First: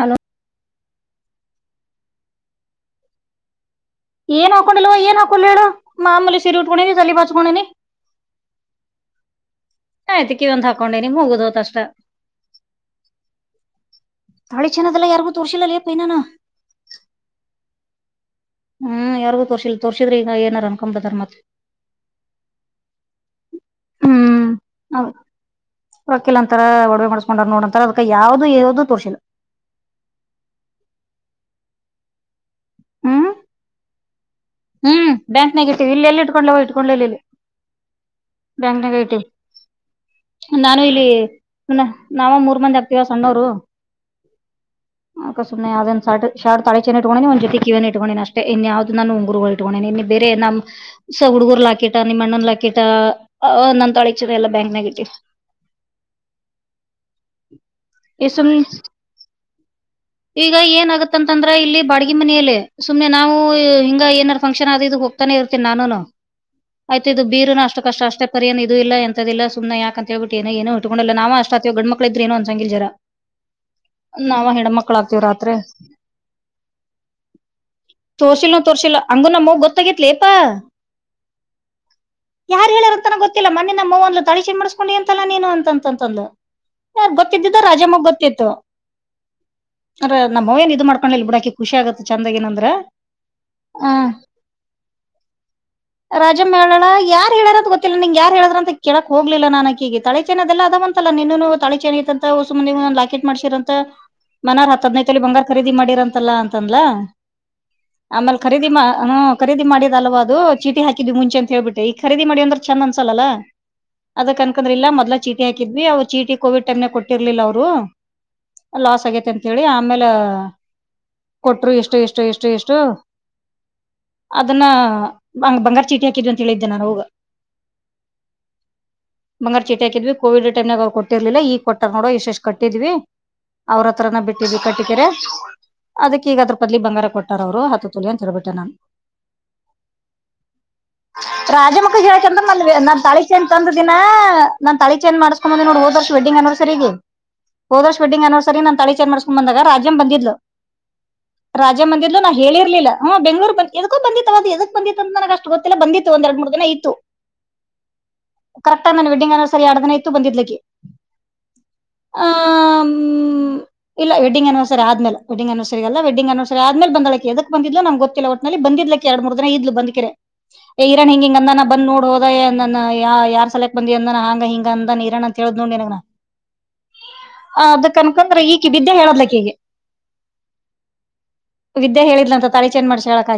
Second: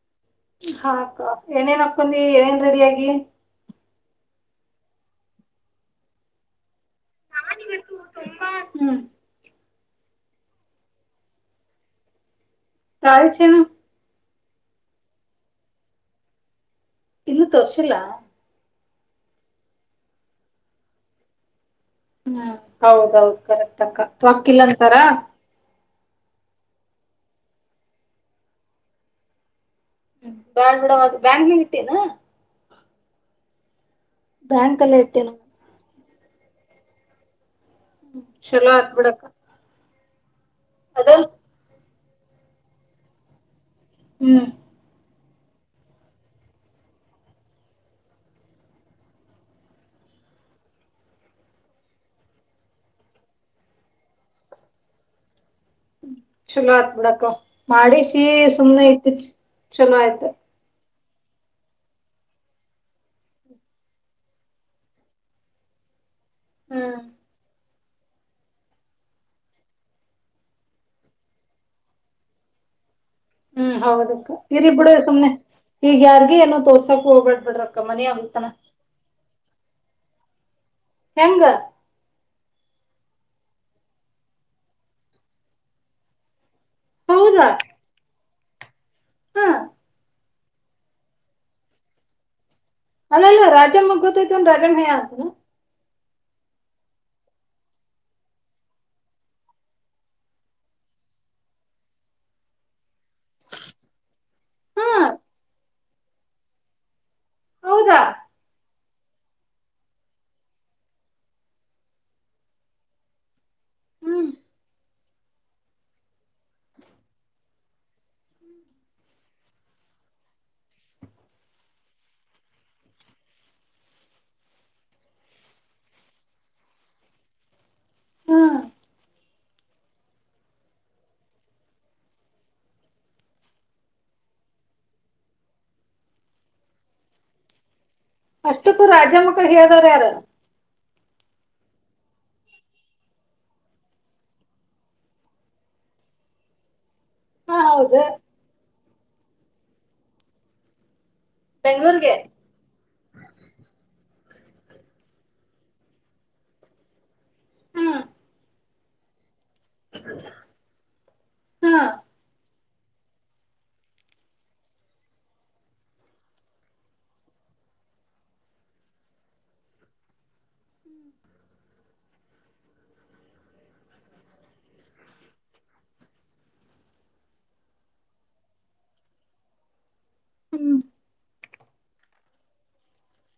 Hello. ಹಾಕ್ಕ ಏನೇನ್ ಹಾಕೊಂಡಿ ಏನೇನ್ ರೆಡಿ ಆಗಿ. ಏನ್ ಹಾಕೊಂಡಿಲ್ವ ಏನ್ ಹಾಕ್ಕೊಳ್ಳಿ ಹೇಳು ಮಾಮೂಲಿ ಸಿರಿ ಉಟ್ಕೊಂಡಿನಿ ತಲಿ ಬಾಚ್ಕೊಂಡಿನಿ. ತುಂಬಾ ಹ್ಮ್ಮ್. ಅದಕ ಇದ ಒಂದ ಹಾಕೊಂಡೆನಿ ಮುಗಿದ ಹೋತ ಅಷ್ಟ. ತಾಳಿ ಚೈನ್. ತಾಳೆ ಚೆನ್ನದಲ್ಲ ಯಾರಿಗೂ ತೋರ್ರಿಸಿಲ್ಲೆ ಎಪ್ಪ ಇನ್ನ ನಾ. ಇನ್ನು ತೋರ್ಸಿಲ್ಲ. ಹ್ಮ್ ಯಾರ್ರಿಗು ತೋಸಿರ್ಲ್ಲ ತೋರ್ಸ್ರ ಈಗ ಏನಾರ ಅನ್ಕೊ ಬಿಡ್ತಾರ್ ಮತ್ತ. ಹ್ಮ್ ಹೌದೌದು ಕರೆಕ್ಟ್ ಅಕ ರೋಕ್ಕಿಲ್ಲ ಅಂತಾರ. ರೊಕ್ಕಲ ಅಂತರ ಒಡವೆ ಮಾಡ್ಸ್ಕೊಂಡ್ ನೋಡಂತ ಅದಕ ಯಾವದ ಯಾವದು ತೋರಿಸಿಲ್ಲ. ಹ್ಮ್ ಬ್ಯಾಡ ಬಿಡವಾ ಅದು ಬ್ಯಾಂಕ ಗಿಂಗ್ ಇಟ್ಟಿ ಏನು. ಹಾ. ಬ್ಯಾಂಕ್ ಅಲ್ಲೇ ಹ್ಮ್ ಇಟ್ಟೇನ ಬ್ಯಾಂಕ್ನ್ಯಾಗ ಇಟ್ಟೀವಿ ಇಲ್ಲಿ ಎಲ್ಲಿ ಇಟ್ಟುಕೊಳ್ಳಿ ಹೋಗ ಇಟ್ಕೊಂಡಲ್ಲಿ ಇಲ್ಲಿ. ಹ್ಮ್ ಚಲೋ ಬ್ಯಾಂಕ್ನಾಗ ಆತ್ಬಿಡಕ್ಕ. ಇಟ್ಟಿವಿ ನಾನು ಇಲ್ಲಿ ನಾವ ಮೂರ್ ಮಂದಿ ಆಗ್ತಿವ ಸಣ್ಣವರು. ಹ್ಮ್. ಅ ಸುಮ್ಮನೆ ಒಂದ ಶಾರ್ಟ್ ಶಾರ್ಟ್ ತಾಳಿ ಚೈನ್ ಇಟ್ಕೊಂಡಿ ಒಂದ ಜೊಕೀ ಕಿವ್ಯಾಗಿನ್ನು ಇಟ್ಕೊಂಡಿ ಅಷ್ಟೇ ಇನ್ ಯಾವ್ದ ನಾನು. ಗುರುಗಳ ಇಟ್ಕೊಂಡಣನೆ ಇನ್ನು ಬೇರೆ ನಮ್ಮ. ಸಗುಡ್ಡುಗುರು ಲಾಕಿಟ ನಿಮ್ಮಣ್ಣನ್ ಲಾಕಿಟ ನಂದ ತಳಿ ಚನ ಎಲ್ಲ ಬ್ಯಾಂಕ್ನ್ಯಾಗ ಇಟ್ಟೆವ. ಚಲೋ ಆತ್ ಬಿಡಕ್ಕಾ ಮಾಡಿ ಸಿ ಈ ಸುಮ್ ಸುಮ್ನೆ ಇತಿತ್ ಚಲೋ ಆಯ್ತ ಈಗ ಏನ್ ಆಗತ್ತಂತಂದ್ರ ಇಲ್ಲಿ ಬಾಡಗಿ ಮನೆಯಲ್ಲಿ ಸುಮ್ನೆ ನಾವು ಹಿಂಗ ಏನಾದಾರ ಫಂಕ್ಷನ್ ಆದಿದು ಹೋಗ- ತಾನೆ ಇರ್ತೀನಿ ನಾನುನು ಹ್ಮ್ ಆಯ್ತು ಇದು ಬೀರುನು ಅಷ್ಟು ಕಷ್ಟ ಅಷ್ಟೇ ಪರಿನ್ ಇಲ್ಲ ಎಂತದಿಲ್ಲ ಸುಮ್ನೆ ಯಾಕ ಅಂತೇಳ ಬಿಟ್ಟ ಏ ಏನು ಇಟ್ಟುಕೊಂಡಿಲ್ಲಾ ನಾವ ಅಷ್ಟ ಅತಿವ ಗಂಡ ಮಕ್ಕಳ ಇದ್ರ ಏನು ಅನಸಾಗಿಲ್ ಜರಾ. ಹ್ಮ್ ಹೌದ ಅಕ್ಕ ನಾವ ಇರ್ಲಿ ಬಿಡು. ಹೆಣ್ಮಕ್ಳ ಆಗ್ತಿವಿ ಸುಮ್ನೆ ರಾತ್ರಿ ಈಗ ಯಾರ್ಗೂ ಏನೋ ತೋರ್ಸಕ್ ಹೋಗಬಾಡ್ರ ಬಿಡ್ರಕ್ಕ ಮನಿ ಅಗ್ತುನಾ. ತೋರಸಿಲ್ಲ ಅಂದ್ರು ನಮ್ಮ ಅವ್ವಗ ಗೊತ್ತಾಗತ್ಲಿಪ್ಪಾ ಹೆಂಗ ಯಾರ್ ಹೇಳಾರಂತನ ಗೊತ್ತಿಲ್ಲಾ ಮೋನಿ ನಮ್ಮ ಅವ್ವ ಅಂದ್ಲು ತಾಳಿ ಚೈನ ಮಾಡಸ್ಕೊಂಡು ಎಂತಲ್ಲಾ ನೀನು ಅಂತಂತ ಅಂದ್ಲ ಯಾರು ಹೌದಾ ಗೊತ್ತಿದ್ದಿದ್ದ ರಾಜಮ್ಮಗ್ ಗೊತ್ತಿತ್ತು. ಹಾ ಅ್ರ ನಮ್ಮ ಅವ್ವ ಏನ್ ಇದು ಮಾಡ್ಕೊಂಡಿಲ್ ಬಿಡ ಆಕಿ ಖುಷಿ ಆಗೆತ ಬೀಡ ಚೆಂದ ಆಗೇನಂದ್ರ ಅಲ್ಲಲ್ಲಾ ರಾಜಮ್ಮಗ ಗೊತ್ತಾಯ್ತಂದ ರಾಜಮ್ಮ ಹೆಳಾಳ ಹ ರಾಜಮ್ಮ ಹೆಳಾಳ ಯಾರು ಹೇಳಾರ ಗೊತ್ತಿಲ್ಲ ನಿಂಗ ಯಾರ್ ಹೇಳಿದ್ರ ಅಂತ ಕೇಳಾಕ್ ಹೋಗ್ಲಿಲ್ಲ ನಾನ ಅಕಾಗಿ ಹೀಗ ತಾಳಿಚೈನದೆಲ್ಲ ಅದಾವ ಅಂತ ಅಲ್ಲಾ ನಿನ್ನನು ತಾಳಿ ಚೈನ್ ಐತಿ ಅಂತ ಒಸು ಮಂದಿಗಿ ಲಾಕೆಟ್ ಮಾಡಸಿರ ಅಂತಾ ಮುನ್ನಾರ್ ಹತ್ ಹಾ ಹದ್ನೈದು ತೋಲಿ ಬಂಗಾರ ಖರೀದಿ ಮಾಡಿರಂತಲ್ಲಾ ಅಂತಂದಲಾ ಹೌದಾ ಆಮೇಲೆ ಖರೀದಿ ಮಾಡಿ ಹುಂ ಖರೀದಿ ಮಾಡಿದ ಅಲವಾ ಅದು ಚೀಟಿ ಹಾಕಿದ್ ಮುಂಚೆ ಅಂತೇಳ್ಬಿಟ್ಟ ಈ ಖರೀದಿ ಅಂದ್ರ ಚೆಂದ ಅನ್ಸಲ್ಲಲ್ಲಾ ಹ್ಮ್ ಅದಕ್ ಅನ್ಕಂದ್ರ ಇ ಮೊದಲ ಚೀಟಿ ಹಾಕಿದ್ವಿ ಅವ್ ಚೀಟಿ ಕೋವಿಡ್ ಟೈಮನ ನ ಕೊಟ್ಟರ್ಲಿಲ್ಲ ಅವರು. ಲಾಸ್ ಆಗೆತ್ ಯಂತೇಳಿ ಆಮೇಲೆ ಕೊಟ್ರು ಇಷ್ಟು ಇಷ್ಟು ಇಷ್ಟು ಇಷ್ಟು ಅದನ್ನ ಬಂಗ ಬಂಗಾರ್ ಚೀಟಿ ಹಾಕಿದ್ರು ಅಂತ ಹೇಳಿದ್ದೆ ನಾನು ಅವ್ವಗ ಹ್ಮ್ ಬಂಗಾರ ಚೀಟ ಹಾಕಿದ್ವಿ ಕೋವಿಡ್ ಟೈಮನಾಗ್ರು ಕೊಟ್ಟರ್ಲಿಲ್ಲ ಈ ಕೊಟ್ಟಾರ ನೋಡ ಇಷ್ಟಿಷ್ಟು ಕಟ್ಟಿದ್ವಿ. ಅವ್ರ ಹತ್ರನ ಬಿಟ್ಟಿದ್ವಿ ಕಟ್ಟಿಕರೆ ಅದಕ್ಕೆ ಈಗ ಅದ್ರ ಬದಲಿ ಬಂಗಾರ ಕೊಟ್ಟಾರ ಅವರು ಹತ್ತು ತೊಲಿ ಅಂತ ಹೇಳಿಬಿಟ್ಟೆ ನಾನು ಅಷ್ಟಕ್ಕೂ ರಾಜಮ್ಮಕ್ಕ ಹೇಳ್ದವ್ರ ಯಾರ ರಾಜಮಕ್ಕಗ ಹೇಳಕಂದ್ರೆ ನ ನನ್ ತಾಳಿ ಚೈನ್ ತಂದ ದಿನ ನಾನ್ ತಾಳಿ ಚೈನ್ ಮಾಡಸು- ಹೋದ ನೋಡ ಹೋದ ವರ್ಷ ವೆಂಡಿಂಗ್ ಯಾನವರ್ಸರಿಗೆ ಹಾ ಹೋದ ವರ್ಷ ಹೌದು ವೆಡ್ಡಿಂಗ್ ಅನಿವರ್ಸರಿ ನನ್ನ ತಾಳಿ ಚೈನ ಮಾಡ್ಕೊಂಡು ಬಂದಾಗ ರಾಜ್ಯಂ ಬಂದಿದ್ಲು ರಾಜಂ ಬೆಂಗ್ಳೂರ್ಗೆ ಬಂದಿದ್ಲು ಹೇಳಿರ್ಲಿಲ್ಲ ಹಾ ಬೆಂಗ್ಳೂರ್ ಬಂದಿ ಅವಾಗ ಎದಕೋ ಬಂದಿ ಅಂತ ನನ್ನಗ ಅಷ್ಟ ಗೊತ್ತಿಲ್ಲಾ ಬಂದಿತ್ತು ಒಂದ ಎರಡು ಮೂರು ದಿನ ಇತ್ತು [inaudible] ಹ್ಮ್ ಕರೆಕ್ಟ್ ಆಗಿ ನಾನು ವಡ್ಡಿಂಗ್ ಅನಿವರ್ಸರಿ ಎರಡು ದನ ಇತ್ತು ಬಂದಿದ್ಲಿ ಅಕ್ಕಿ ಹಾ ಆ ಇಲ್ಲ ವಡ್ಡಿಂಗ್ನಿವರ್ಸರಿ ಆದೇಲೆ ವೆಡ್ಡಿಂಗ್ ಆನಿವರ್ಸರಿ ಅಲ್ಲಾ ವೆಡ್ಡಿಂಗ್ ಆನಿವರ್ಸರಿ ಆದೇಲೆ ಬಂದಿದಳ ಆಕ್ಕಿ ಎದಕ್ ಬಂದಿದ್ಲು ನನಗ ಗೊತ್ತಿಲ್ಲಾ. ಅ ಬಂದಿದಲ್ ಆಕ್ಕಿ ಎರಡ್ ಮೂರ್ ದಿನ ಇದ್ಲು ಬಂದಕೆರೆ ಈರಣ್ಣ ಹಿಂಗ ಹಿಂಗ ಅಂದಾನ ಬಂದ ನೋಡ್ ಹೋದ ಅಂದನ್ ಯ ಯಾರ್ ಸಲಕ್ ಬಂದಿ ಅಂದನಾ ಹಂಗ ಹಿಂಗ ಅಂದನ್ ಈರಣ್ಣ ಹೇಳಿದ್ ನೋಡ ನಾ ಅದಕ್ಕ ಅನಕೋಂಡರ ಈ ವಿದ್ಯಾ ಹೇಳಿದ್ಲ ಅಕ್ಕಿಗೀ ಹ್ಮ್ ವಿದ್ಯಾ ಹೇಳಿದಂತ ತಾಳಿ ಚೈನ್ ಮಾಡ್ಸಳ ಅಕ್ಕಾ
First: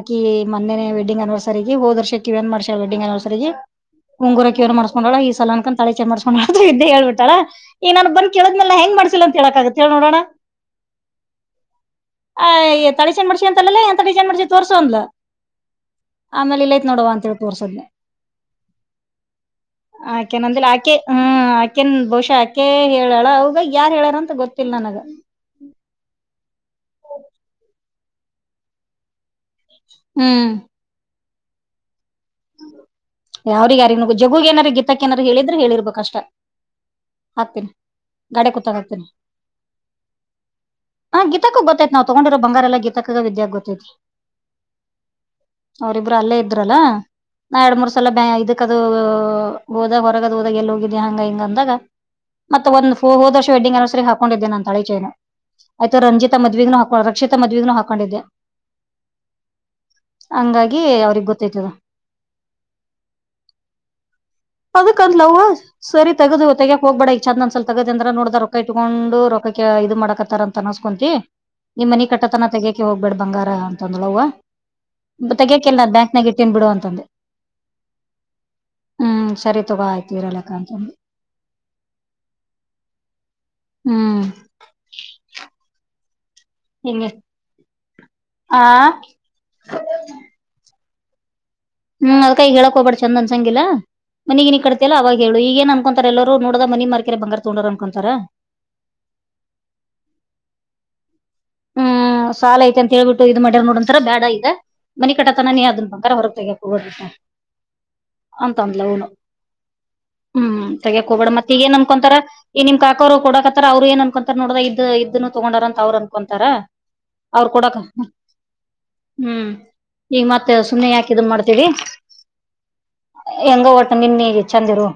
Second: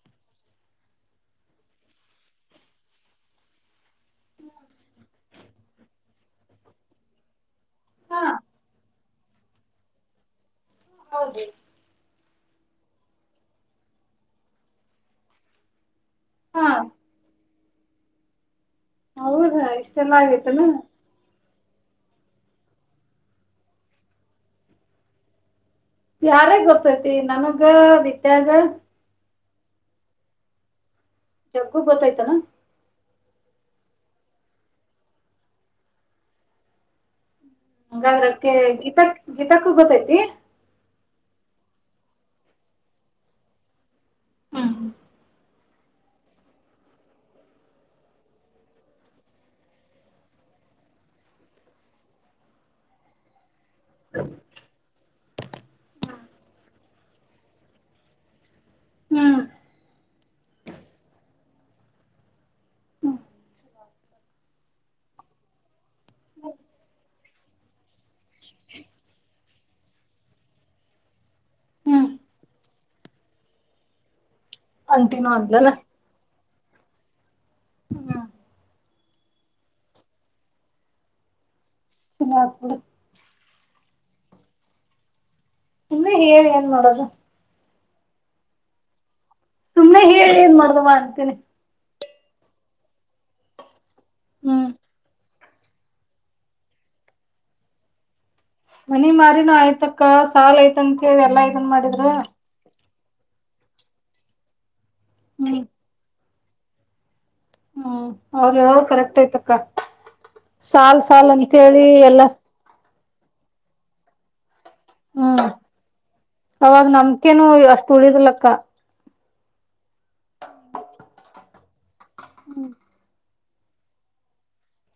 ಮೊನೆ ವೆಡ್ಡಿಂಗ್ ಅನಿವರ್ಸರಿಗೆ ಹೋದ ವರ್ಷ ಕಿವ್ಯಾನು ಮಾಡ್ಸಳ ವೆಡ್ಡಿಂಗ್ ಅನಿವರ್ಸರಿಗಿ ಉಂಗುರಕ ಇವ್ ಮಾಡಸ್ಕೊಂಡಳ ಈ ಸಲ ಅನ್ಕು ತಾ ಚೈನ್ ಮಾಡಿಸಿಕೊಂಡಾಳ ಅಂತ ವಿದ್ಯಾ ಹೇಳ್ಬಿಟ್ಟಾಳ್ ಈಗ ನನ್ ಹಾ ಬಂದ ಕೇಳಿದ್ಮಲೆ ಹೆಂಗ ಮಾಡ್ಸಿಲ್ಲ ಅಂತ ಹೇಳಕ್ಕಾಗುತ್ತ ಹೇಳ ನೋಡೋಣ. ಹೌದು ಎ ತಾಳಿ ಚೈನ್ ಮಾಡ್ಸಿ ಅಂತಲ್ಲೇ ಎಂತಾ ಡಿಸೈನ್ ಮಾಡಿಸಿ ತೋಸೂ ಅಂದ್ಲ. ಆಮೇಲೆ ಹಾ ಇಲ್ಲೈಐತ್ ನೋಡುವಾ ಅಂತೇಳಿ ತೋರ್ಸದ್ನಿ. ಹೌದಾ ಇಷ್ಟೆಲ್ಲಾ ಆಗೇತನ ಆಕೆನಂದಿಲಾ ಆಕಿ ಹ್ಮ ಆಕೆನ್ ಬಹುಶಃ ಆಕೆ ಹೇಳಾಳ ಅವ್ವಗ ಯಾರ್ ಹೇಳಾರ ಅಂತ ಗೊತ್ತಿಲ್ಲ ನನಗ. ಯಾರಗೊತ್ತತಿ ನನಗ ವಿದ್ಯಾಗ. ಹ್ಮ್. ಜಗ್ಗುಗ ಗೊತ್ತೈತೇನ. ಅವ್ರಿಗ್ ಯಾರಿಗ ಜಗ್ಗುಗ ಏನರ ಗೀತಕ್ಕ ಏನರ ಹೇಳಿದ್ರ ಹೇಳಿರ್ಬೇಕ ಅಷ್ಟ. ಹಾಕ್ತಿನ. ಹಂಗಾದ್ರಕ್ಕೆ ಗೀತಕ್ ಗೀತಕ್ಕಗ ಗೊತ್ತೈತಿ. ಹಾ ಗೀತಕ್ಕಗ ಗೊತ್ತೈತಿ ನಾವ ತಗೊಂಡಿರೋ ಬಂಗಾರ ಎಲ್ಲ ಗೀತಕ್ಕಗ ವಿದ್ಯಾಗ ಗೊತ್ತೈತಿ. ಹ್ಮ ಹ. ಅವರಿಬ್ರು ಅಲ್ಲೇ ಇದ್ರಲ್ಲಾ. ನಾ ಯಾಡ್ ಮೂರ ಸಲ ಬ್ಯಾ ಇದಕ್ಕ ಅದು ಹೋದಾಗ ಹೊರಗದು ಹೋದಾಗ ಎಲ್ಲಿ ಹೋಗಿದ್ದಿ ಹಂಗ ಹಿಂಗ ಅಂದಾಗ. ಮತ್ತ ಒಂದ ಹೊ ಹೋದವರ್ಷ ವೆಡ್ಡಿಂಗ್ ಆನಿವರ್ಸರಿಗ ಹಾಕೊಂಡಿದ್ದೆ ನಾನ ತಾಳಿಚೈನ್. ಆಯ್ತು ರಂಜಿತ ಮದ್ವಿಗನು ಹಾಕೊ ರಕ್ಷಿತಾ ಮದ್ವಿಗನು ಹಾಕೊಂಡಿದ್ದ. ಹ್ಮ್ ಹಂಗಾಗಿ ಅವರಿಗ ಗೊತೈತದ. ಅದು ಕಂದ್ಲವ್ವ. ಸರಿ ತಗದು ತಗ್ಯಾಕ್ ಹೋಗ್ಬೇಡ ಈಗ ಚಂದನಸಲ ತಗದೆಂದ್ರ ನೋಡದ ರೊಕ್ಕ ಇಟ್ಕೊಂಡು ರೊಕ್ಕಕ್ಕೆ ಇದು ಮಾಡಕತ್ತಾರ ಅ ತನಸ್ಕೊಂತಿ ನಿಮ್ ಮನಿ ಹ್ಮ್ ಕಟ್ಟತನ ತಗಯಕೆ ಹೋಗ್ಬೇಡ್ ಬಂಗಾರ ಅಂತಂದ್ಳ ಅವ್ವ. ಅಂಟಿನೂ ಅಂದ್ಲಲ್ಲ ತಗಿಯಕ್ಕೆಲ್ಲ ನಾನ ಬ್ಯಾಂಕ್ನಾಗ ಇಟ್ಟಿನ್ ಬಿಡು ಅಂತಂದೆ. ಹ್ಮ. ಹ್ಮ್ ಸರಿ ತಗೋ ಆಯ್ತ ಇರಲ್ಲಕ ಅಂತಂದಿ. ಚಲೋ ಆತ ಬಿಡ್. ಹ್ಮ್. ಸುಮ್ಮ ಹೇಳಿ ಏನ್ ಮಾಡೋದು. ಹಿಂಗೆ ಆ. ಸುಮ್ಮ್ ಹೇಳಿ ಏನ್ ಮಾಡೋದವಾ ಅಂತಿನಿ. ಹ್ಮ ಅದ್ಕ ಈಗ ಹೇಳಾಕ ಹೋಗ್ಬೇಡ ಚಂದ ಅನಸಂಗಿಲ್ಲ ಮನಿ ಗಿನಿ ಹ್ಮ್ ಕಟ್ಟತಿ ಅಲಾ ಅವಾಗ ಹೇಳ್. ಈಗೇನ ಅನ್ಕೊಂತರ ಎಲ್ಲರು ನೋಡದ ಮನಿ ಮಾರಿ ಬಂಗಾರ ತಗೊಂಡಾರ ಅನ್ಕೊಂತಾರ. ಮನಿ ಮಾರಿನೂ ಆಯ್ತಕ್ಕ ಸಾಲ ಐತೆಂತ ಹೇಳಿ ಎಲ್ಲಾ ಇದನ್ ಮಾಡಿದ್ರ. ಹ್ಮ್ ಸಾಲ ಐತಾಂತ ಹೇಳಿ ಬಿಟ್ಟು ಇದು ಮಾಡ್ಯಾರ ನೋಡ್ ಅಂತಾರ ಬ್ಯಾಡ ಈಗ ಮನಿ ಕಟ್ಟ ತನ ಹ್ಮ್ ನಿ ಅದ್ ಬಂಗಾರ ಹೊರಗ ತಗಿಬ್ಯಾಡ್. ಹ್ಮ್ ಅವ್ರ ಅಂತ ಅಂದ್ಲ ಹೇಳೋದು ಅವ್ವನು ಕರೆಕ್ಟ್ ಐತಕ್ಕ ಹ್ಮ್ ಸಾಲ್ ತಗಿಯಕ್ ಹೋಗ್ಬೇಡ ಸಾಲ್ ಮತ್ತ ಈಗ ಏನ್ ಅಂತೇಳಿ ಅನ್ಕೊಂತಾರ. ಎಲ್ಲ ಈ ನಿಮ್ ಕಾಕಾರು ಕೊಡಕತ್ತಾರ ಅವ್ರು ಏನನ್ಕಂತರ ನೋಡದ ಇದ್ದ ಇದ್ದನ್ನು ಹ್ಮ್ ತಗೊಂಡಾರ ಅಂತ ಅವ್ರ ಅನ್ಕ ಅವಾಗ ನಮ್ಕೇನು ಅಷ್ಟ ಉಳಿದಿಲಕ್ಕ. ಹ್ಮ್ ಈಗ ಮತ್ತ ಸುಮ್ಮನೆ ಯಾಕ ಇದನ ಮಾಡ್ತೀರಿ. ಹ್ಮ್. ಹೆಂಗೊ ಒಟ್ಟ ನಿನ್ನ ನಿ ಚಂದಿರು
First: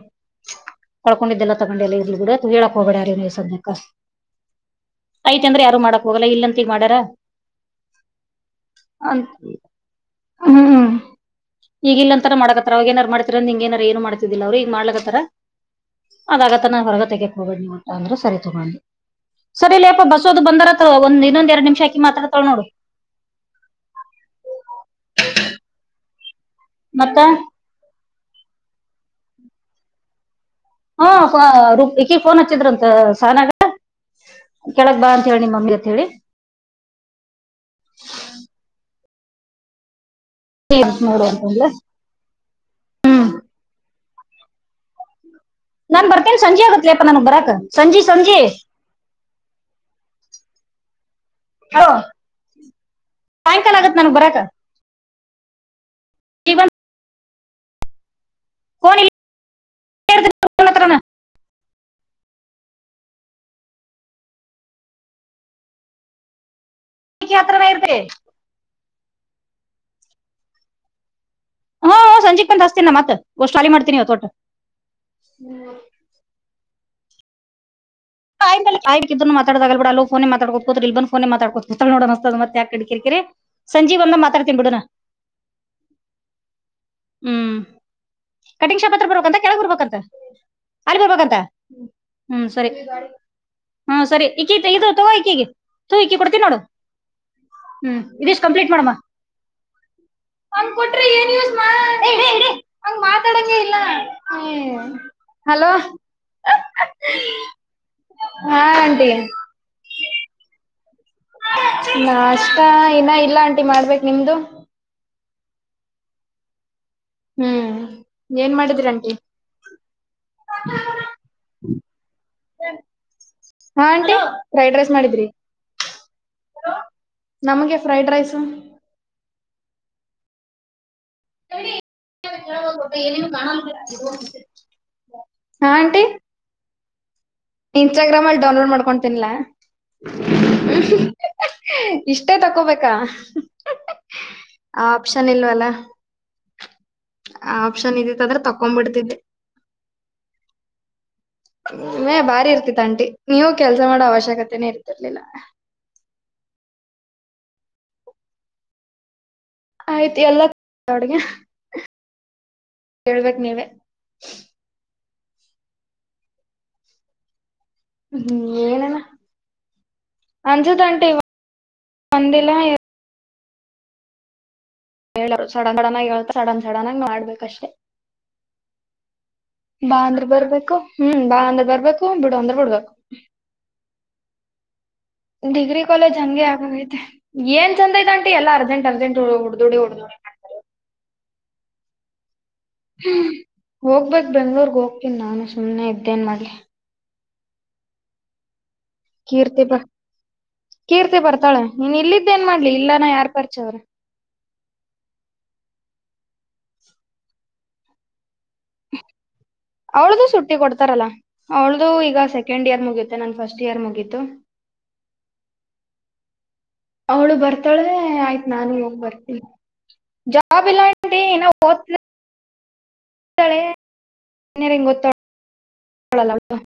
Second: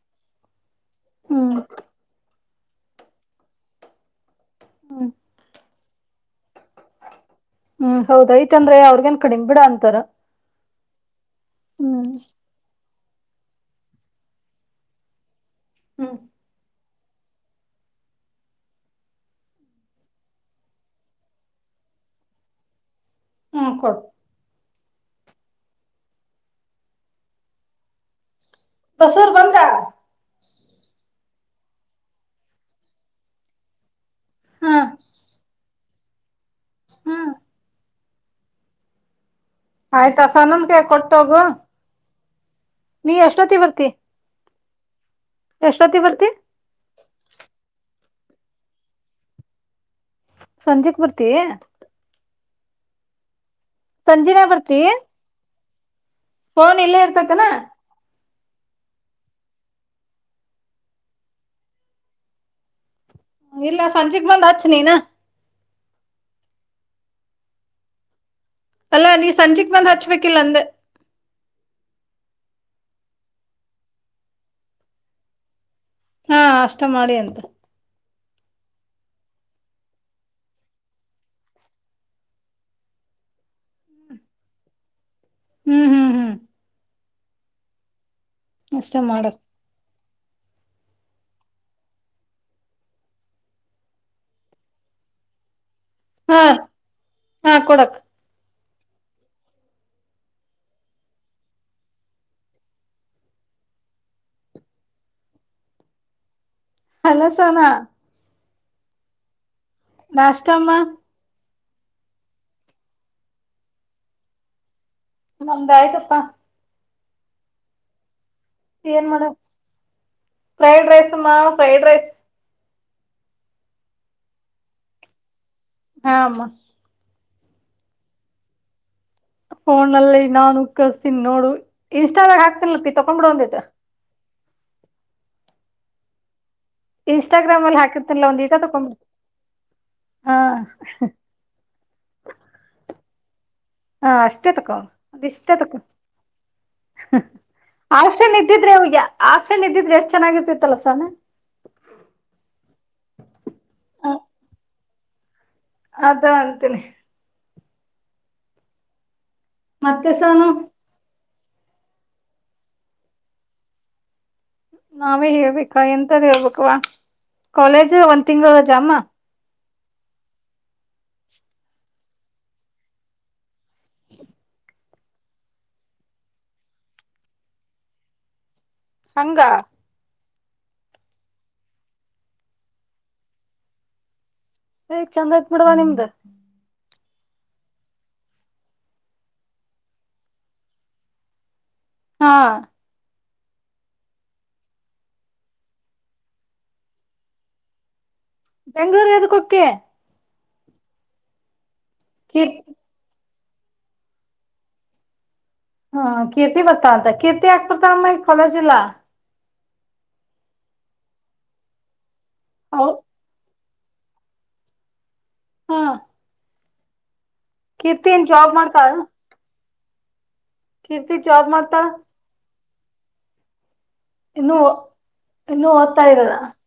ಹ್ಮ್ ಕಳ್ಕೊಂಡಿದ್ದೆಲ್ಲ ತಗೊಂಡೆಲ್ಲ ಇರ್ಲಿ ಬಿಡು. ಹೇಳಕ್ ಹೋಗಬೇಡಾ ಯಾರಿಗೂ ಈಗ ಸುಮ್ನೆಕ ಹ್ಮ್ ಐತಂದ್ರ ಯಾರು ಮಾಡಕ್ ಹೋಗಲ್ಲ ಇಲ್ಲಂತಿಗ ಮಾಡ್ಯಾರ. ಹ್ಮ್ ಹೌದ ಐತಂದ್ರ ಎ ಅವ್ರಗೇನ್ ಅಂ ಕಡಿಮ್ ಬಿಡ ಅಂತಾರ. ಹ್ಮ್ ಹ್ಮ್ ಈಗಿಲ್ಲಾಂತರ ಮಾಡಕತ್ತಾರ ಅವಾಗ ಏನರ ಮಾಡ್ ದ್ರ ನಿಂಗ್ ಏನರ ಏನು ಮಾಡ್ತಿದಿಲ್ಲ ಅವರು ಈಗ್ ಮಾಡ್ಲಕ್ಕತ್ತಾರ ಹ್ಮ್ ಅದ್ ಆಗತ್. ತನ ಹೊರಗತೆಗೆಕ್ ಹೋಗಬೇಡ್ ಅಂದ್ರ ಸರಿ ತಗೊ ಅನ್ನಿ ಸರಿ ಲೆಪಾ ಬಸು ಅದು ಬಂದರ. ಒಂದ ಇನ್ನಂದ ಎಡ ನಿಮಿಷಾ ಆಕಿ ಮಾತಡ್ಕಳ್ ನೋಡ. ಹ್ಮ್ ಕೊಡ. ಮತ್ತ. ಬಸುರ ಬಂದ್ರಾ. ಹ್ಮು ರು ಇಕಿಗ್ ಫೋನ್ ಹಚ್ಚಿದ್ರಂತ ಸನಾಗ. ಹಾ ಕೆಳಗ್ ಬಾ ಅಂತ ಹೇಳಿ ನಿಮ್ಮ ಮಮ್ಮಿಗ ಅಂತ ಹೇಳಿ. ಹ್ಮ್ ಆಯ್ತಾಪ್ಪಾ ತನುವು ಕೈಯಾಗ ನೋಡು ಕೊಟ್ಟೋಗು. ಅಂತಂದ್ಲ ನಿ ಎಷ್ಟೋತ್ತಿಗೆ ಬರ್ತಿ? ಎಷ್ಟೊತ್ತಿ ನಾನ್ ಬರ್ತಿ ಬರ್ತೇನೆ ಸಂಜೆ ಆಗತ್ಲೇಪ್ಪಾ ನನ್ಗ್ ಬರಾಕ್ ಸಂಜೆ ಸಂಜೆ ಸಂಜೆಕಿ ಬರ್ತೇನ ಹ ಸಾಯಕಾಲ ಆಗೆ [unintelligible] ಸಂಜೀಲೆ ಬರ್ತಿ. ಈಗ ಫೋನ್ ಇಲ್ಲೇ ಇರ್ತೈತನಾ ಕನಣ [unintelligible] ಇಲ್ಲ ಸಂಜಿಕೆ ಬಂದ್ ಹಚ್ ನೀನಾ ಅತ್ರ ಬೇರುದ [unintelligible] ಅಲ್ಲಾ ನೀ ಸಂಜಿಕ್ ಬಂದ್ ಹಚ್ಬೇಕಿಲ್ಲಾ ಅಂದೆ. ಹ್ಮ್, ಹ ಸಂಜೀಕ್ ಬಂದಾಸ್ತಿನಿ ಮತ್ ಹೊಷ್ಟ ಖಾಲಿ ಮಾಡ್ತೀನಿ ಪುಟ್ಟಾ. ಹಾ, ಅಷ್ಟ ಮಾಡಿ ಅಂತ ಆ ಮಾತಡಾಗ ಬಿಡ ಅ ಫೋನೆ ಮಾತಾಕ ಹ ಇ ಬ ೋನ ಮಾತಾಡ್ೋತ ನೋತ ಮತ್ತ ಯಾಕ ಕಿರಿಕರಿ [unintelligible] ಸಂಜೀಕಬಂದಾಗ ಮಾತಾಡ್ತೀನಿ ಬಿಡು ನಾ ಹ್ಮ್, ಹ್ಮ್, ಹ್ಮ್ ಹ್ಮ್, ಕಟಿಂಗ್ ಶಾಪ ಅಷ್ಟ ಹತ್ರ ಬರ್ಂತ ಮಾಡಕ್ ಕೆಳಗ್ ಬರ್ಬೇಕಂತ. ಅಲ್ಲಿ ಬರ್ಬೇಕಂತ ಹ್ಮ್, ಸರಿ ಹ್ಮ್ ಸರಿ ಈ ಇ ತಗೋ ಈಕೀಗ. ತಗೋ ಇಕಿಗಿ ಕೊಡ್ತ ಹಾ ನೋಡು ಹಾ ಕೊಡಕ್ ಹ್ಮ್ ಇದಷ್ಟ ಕಂಪ್ಲೀಟ್ ಮಾಡಂ [unintelligible] ದಟ್ರಿ ಹಂಗ ಮಾತಾಡಂಗೆ ಇಲ್ಲಾ ಅಲೋ, ಸೋನಾ ಹಾ, ಆಂಟಿ ನಾಷ್ಟಮ್ಮ. ನಾಷ್ಟ ಇನ್ನಾ ಇಲ್ಲ ಆಂಟಿ ಮಾಡ್ಬೇಕ್ ನಿಮ್ದು. ನಮ್ಮಂದಾಯ್ತಪ್ಪಾ ಹ್ಮ್, ಏನ್ ಮಾಡ [unintelligible] ಏನ್ ಮಾಡ ಫ್ರೈಡ್ ರೈಸ್ ಮಾ ಫ್ರೈಡ್ ರೈಸ್ ಹಾ, ಆಂಟಿ ಫ್ರೈಡ್ ರೈಸ್ ಮಾಡಿದ್ರಿ- ಹಾಮ್ಮಾ ನಮಗೆ ಫ್ರೈಡ್ ರೈಸು ಫೋನ್ ನಲ್ಲಿ ನಾನು ಕಳ್ಸ್ತೀನಿ ನೋಡು ಇನ್ಸ್ಟಾದಾಗ ಹಾಕ್ತೀನಿಲ್ಲ ತೊಕೊಂಡ್ ಬಿಡ್ ಒಂದಿಟ. ಹಾ, ಆಂಟಿ ಇನ್ಸ್ಟಾಗ್ರಾಮ್ ಅಲ್ಲಿ ಇನ್ಸ್ಟಾಗ್ರಾಮ ಹಾಕಿರ್ತನಲ್ಲ ಅಲ್ಲಿ ಒಂದ್ ಈಟ ಡೌನ್ಲೋಡ್ ತಕೊಂಡ್ಬಿಡು ಮಾಡ್ಕೊಂಡತಿನ್ಲಾ ಹಾ ಇಷ್ಟೇ ತಕೋಬೇಕಾ ಹಾ, ಅಷ್ಟೇ ತಕೋ ಆ ಆಪ್ಷನ್ ಇದಿಷ್ಟ ಇಲ್ವಲ್ಲ ತಕೊ ಆ ಆಪ್ಷನ್ ಆಪ್ಷ್ಸನ್ ಇದಿತ್ತಂದ್ರೆ ಇದ್ದಿದ್ರೆ ಅವ್ರಿಗೆ ತಕೊಂಡ್ಬಿಡ್ತಿದ್ದೆ ಆಪ್ಸನ್ನಿದ್ದಿದ್ರೆ ಎಷ್ಟ ಚೆನ್ನಾಗಿರ್ತಿತ್ತಲ್ಲ ಸಾನು. ಏಯ್ ಬಾರಿ ಇರ್ತಿತ್ ಅಂಟಿ ನೀವು ಕೆಲ್ಸ ಮಾಡೋ ಅವಶ್ಯಕತೆನೇ ಇರ್ತಿರ್ಲಿಲ್ಲಾ. ಅದಾಅಂತನಿ. ಮತ್ತೆ ಆಯ್ತು ಸೋನು ಎಲ್ಲಡ್ಗೆ ಹೇಳ್ಬೇಕ ನೀವೇ ನಾವೇ ಹೇಳ್ಬೇಕಾ ಎಂತ್ದ್ ಹೇಳ್ಬೇಕವಾ ಕಾಲೇಜ್ ಒಂದ್ ಹ್ಮ್, ತಿಂಗಳ ರಜಾಮ್ಮ ಏನೇನಅಂಜದಂಟೆ [unintelligible] ಬಂದಿಲ್ಲ ಹೇಳರು ಸಡನ್ ಸಡನ್ ಆಗಿ ಹೇತ ಸಡನ್ ಸಡನ್ ಆಗಿ ಮಾಡ್ಬೇಕಷ್ಟೇ. ಹಂಗ ಬಾ ಅಂದ್ರ ಬರ್ಬೇಕು ಹ್ಮ್ ಬಾ ಅಂದ್ರ ಬರ್ಬೇಕು ಬಿಡು ಅಂದ್ರೆ ಬಿಡ್ಬೇಕು ಏ ಚಂದ ಐತ್ ಬಿಡವಾ ಡಿಗ್ರಿ ನಿಮ್ದ ಕಾಲೇಜ್ ಹಂಗೆ ಆಗೋಗೈತೆ ಏನ್ ಚಂದದಐತೆಂಟಿ ಎಲ್ಲ ಅರ್ಜೆಂಟ್ ಅರ್ಜೆಂಟ್ ಉಡ್ದಡಿ ಹೊಡ್ದುಡಿ ಹಾ ಹೋಗ್ಬೇಕ್ ಬೆಂಗ್ಳೂರ್ಗ್ ಹೋಗ್ತೀನ್ ನಾನು ಸುಮ್ನೆ ಇದ್ದೇನ್ ಮಾಡ್ಲಿ ಬೆಂಗ್ಲೋರ್ ಕೀರ್ತಿ ಬ ಕೀರ್ತಿ ಬರ್ತಾಳೆ ನೀನ್ ಇಲ್ಲಿದ್ದೇನ್ ಕೀರ್ ಮಾಡ್ಲಿ ಇಲ್ಲಾನ ಯಾರ್ ಪರಿಚ ಅವ್ರ ಹಾ ಕೀರ್ತಿ ಬರ್ತಾಳ್ ಅಂತ ಕೀರ್ತಿ ಯಾಕ್ಬಾರ್ತಾರಮ್ಮ ಕಾಲೇಜಿಲ್ಲಾ ಅವಳ್ದು ಸುಟ್ಟಿ ಕೊಡ್ತಾರಲ್ಲ ಅವಳ್ದು ಈಗ ಸೆಕೆಂಡ್ ಇಯರ್ ಹೌ ಮುಗಿಯುತ್ ಮ ನನ್ ಫಸ್ಟ್ ಇಯರ್ ಮುಗೀತು ಹಾ ಅವಳು ಬರ್ತಾಳೆ ಕೀರ್ತಿ ಏನ್ ಆಯ್ತು ಜಾಬ್ ನಾನು ಹೋಗ್ ಮಾಡ್ತಾಳ ಬರ್ತೀನಿ ಜಾಬ್ ಇಲ್ಲ ಕೀರ್ತಿ ಅಂಟಿ [unintelligible] ಜಾಬ್ ನ ಮಾಡ್ತಾಳ ತಳೆ ಇನ್ನುೂ ಇನ್ನುೂ ಓದ್ತಾ ಓದ್ತಾಳಲ್ಲ ಇದಾಳ ಅವಳು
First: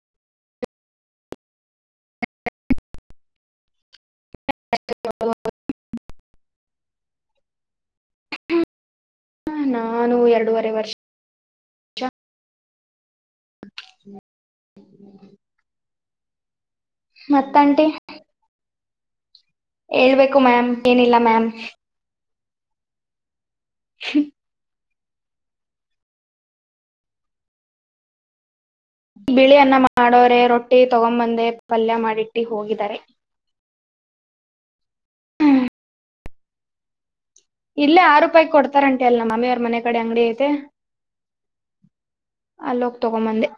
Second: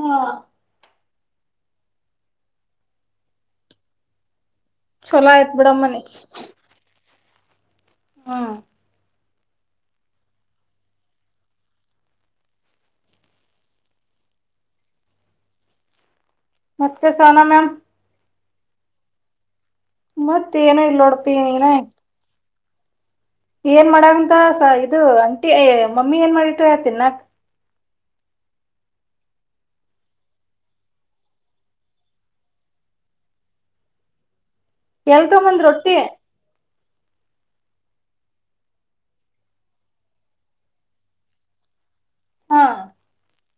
ಹಾ ಚಲೋ ಆಯ್ತ್ ಬಿಡಮ್ಮನೆ ಹಾ ಹ ನಾನು ಎರಡೂವರೆ ವರ್ಷ [inaudible] ಮತ್ತೆ ಸೋನಾ ಮ್ಯಾಮ್ ಮತ್ತಂಟಿ ಹೇಳ್ಬೇಕು ಮ್ಯಾಮ್ ಮತ್ತೇಏನೋ ಏನಿಲ್ಲ ಇಲ್ಲೊಡಪ ಮ್ಯಾಮ್ ನೀನ ಏನ್ ಮಾಡಕ್ಂತ ಸ ಇದು ಅಂಟಿ ಮಮ್ಮಿ ಏನ್ ಮಾಡಿಟ್ಟು ಯ ತಿನ್ಕ್ ಬಿಳಿಯನ್ನ ಮಾಡೋರೆ ರೊಟ್ಟಿ ತಗೊಂಬಂದೆ ಪಲ್ಯ ಮಾಡಿಟ್ಟಿ ಹೋಗಿದ್ದಾರೆ ಎಲ್ತಗೋಬಂದೆ ರೊಟ್ಟಿ ಇಲ್ಲೇ ಆರು ರೂಪಾಯಿ ಕೊಡ್ತಾರಾಂಟಿ ಅಲ್ ಮಮ್ಮಿ ಅವ್ರ್ ಕಡೆ ಅಂಗಡಿ ಐತೆ ಹಾ ಅಲ್ಲೋಗ್ ತಗೋಬಂದೆ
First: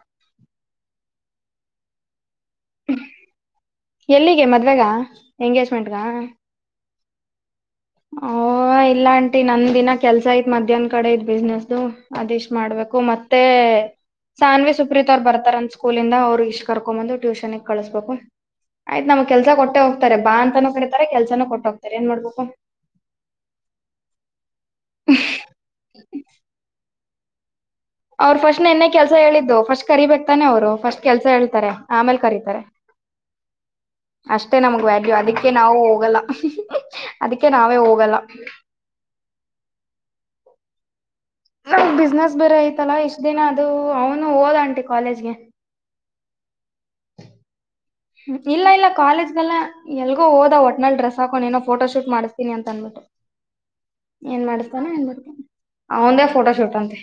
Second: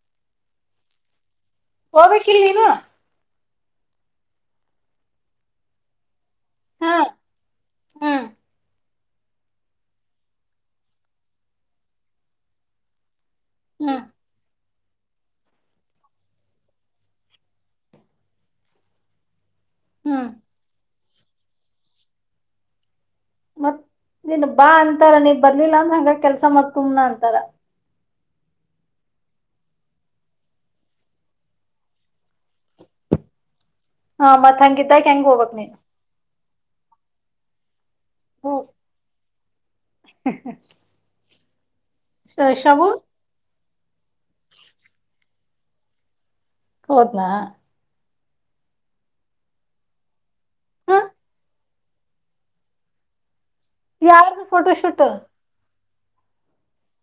ಹೋಗಬೇಕಿಲ್ ನೀನು ಎಲ್ಲಿಗೆ ಮದ್ವೆಗ ಎಂಗೇಜ್ಮೆಂಟ್ಗ ಹಾ ಹ್ಮ್ ಹಹ ಇಲ್ಲ ಆಂಟಿ ನಂದ್ ದಿನ ಕೆಲ್ಸ ಐತ್ ಮಧ್ಯಾಹ್ನ ಕಡೆ ಇದ್ ಬಿಸ್ನೆಸ್ ದು ಇಷ್ಟ್ ಮಾಡ್ಬೇಕು ಮತ್ ತ್ತೆ ಹ್ಮ್ ಸಾನ್ವಿ ಸುಪ್ರೀತ ಅವ್ರು ಬರ್ತಾರಂತ್ ಸ್ಕೂಲಿಂದ ಅವ್ರು ಇಷ್ಟ್ ಕರ್ಕೊ ಬಂದು ಟ್ಯೂಷನ್ಗ್ ಕಳಸ್ಬೇಕು ಆಯ್ತ್ ನಮ್ ಕೆಲ್ಸ ಕೊಟ್ಟೆ ಹೋಗ್ತಾರೆ ಹ್ಮ್ ಬಾ ಅಂತಾನೂ ಕಡಿತಾರೆ ಕೆಲ್ಸಾನು ಕೊಟ್ ಹೋಗ್ತಾರೆ ಏನ್ ಮಾಡ್ಬೇಕು ಮತ್ತ್ ನೀನ್ ಬಾ ಅಂತಾರ ನೀನ್ ಬರ್ಲಿಲ್ಲ ಅಂದ್ರ ಹಂಗ ಕೆಲ್ಸ ಮಾಡ ನಂತರ ಸುಮ್ ನಂತರ ಅವ್ರು ಫಸ್ಟ್ ನಿನ್ನೆ ಕೆಲ್ಸ ಹೇಳಿದ್ದು ಫಸ್ಟ್ ಕರಿಬೇಕ್ತಾನೆ ಅವರು ಫಸ್ಟ್ ಕೆಲ್ಸ ಹೇಳ್ತಾರೆ ಆಮೇಲೆ ಕರೀತಾರೆ ಹ [inaudible] ಅಷ್ಟೇ ಮತ್ ನಮಗ್ ಹಂಗಿದ್ದಾಗ ವ್ಯಾಲ್ಯೂ ಹೆಂಗ್ ಅದಿಕ್ಕೆ ಹೋಗ್ಬಕ್ ನೀನ್ ನಾವು ಹೋಗಲ್ಲ ಅದಕ್ಕೆ ನಾವೇ ಹೋಗಲ್ಲ ಹ ನಮ್ ಬಿಸ್ನೆಸ್ ಬೇರೆ ಶಬು ಐತಲ್ಲಾ ಇಷ್ಟು ದಿನ ಅದು ಅವನು ಓದ ಆಂಟಿ ಕಾಲೇಜ್ಗೆ ಹೋದ್ನಾ ಹ್ಮ ಇಲ್ಲ ಇಲ್ಲ ಕಾಲೇಜ್ಗೆಲ್ಲ ಎಲ್ಲಿಗೋ ಹೋದ ಹ ಒಟ್ನಲ್ಲಿ ಡ್ರೆಸ್ ಹಾಕೊಂಡು ಏನೋ ಫೋಟೋಶೂಟ್ ಮಾಡಿಸ್ತೀನಿ ಅಂತ ಏನ್ ಯಾರದು ಫೋಟೋ ಮಾಡಿಸ್ತಾನ ಶೂಟ್ ಏನ್ ಮಾಡ್ತಾನ ಅವಂದೇ ಫೋಟೋ ಶೂಟ್ ಅಂತೆ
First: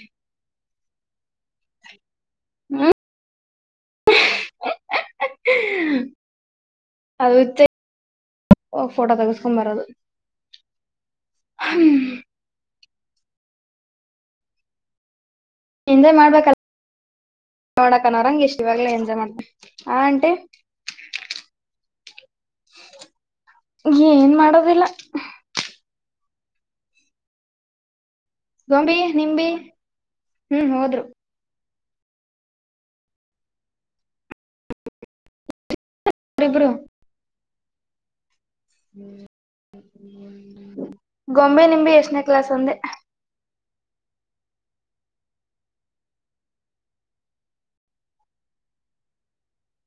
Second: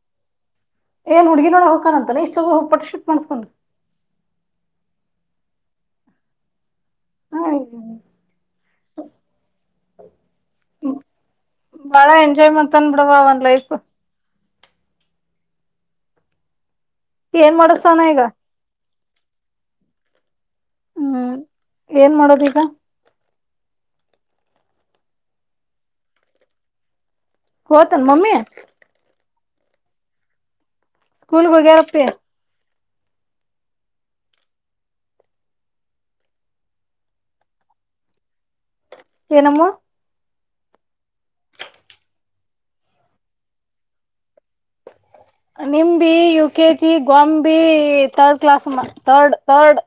ಏ ಹುಡುಗಿ ನೋಡಹಕಾ ಅಂತನೆ ಇಷ್ಟ ಹೋಗಬಟ್ಟು [unintelligible] ಹ್ಮ್ ಶಿ್ಟ ಮಾಡಸ್ಕೊಂಡು ಅದುತ್ತ ಫೋಟೋ ತಗ್ಸ್ಕೊಂಡ್ ಬರದು ಬಾಳ ತನ್ ಬಿಡವ ಒಂದ್ ಲೈಫ್. ಎಂಜಾಯ್ ಮಾಡ್ಬೇಕಲ್ಲ ಏನ್ ಮಾಡಸಾನ ಈಗ ನೋಡಕನೋರಂಗ ಇಷ್ಟ್ ಇವಾಗ್ಲೇ ಎಂಜಾಯ್ ಮಾಡ್ಬೇಕ ಆ ಅಂಟಿ. ಹ್ಮ್ ಏನ್ ಮಾಡೋದ ಈಗ. ಏನ್ ಮಾಡೋದಿಲ್ಲ. ಹೋತನ್ ಮಮ್ಮಿ. ಗೊಂಬಿ ನಿಂಬಿ ಹ್ಮ್ ಹೋದ್ರು. ಸ್ಕೂಲ್ ಹೋಗರೇಅಪ್ಪಿ. ರಿಬರು. ಏನ ಅಮೋ. ಗೊಂಬೆ ನಿಂಬೆ ಎಷ್ಟನೇ ಕ್ಲಾಸ್ ಅಂದೆ. ನಿಂಬಿ ಯು ಕೆಜಿ ಗೊಂಬಿ ತರ್ಡ್ ಕ್ಲಾಸ್ ಮರ್ಡ್ ತರ್ಡ್.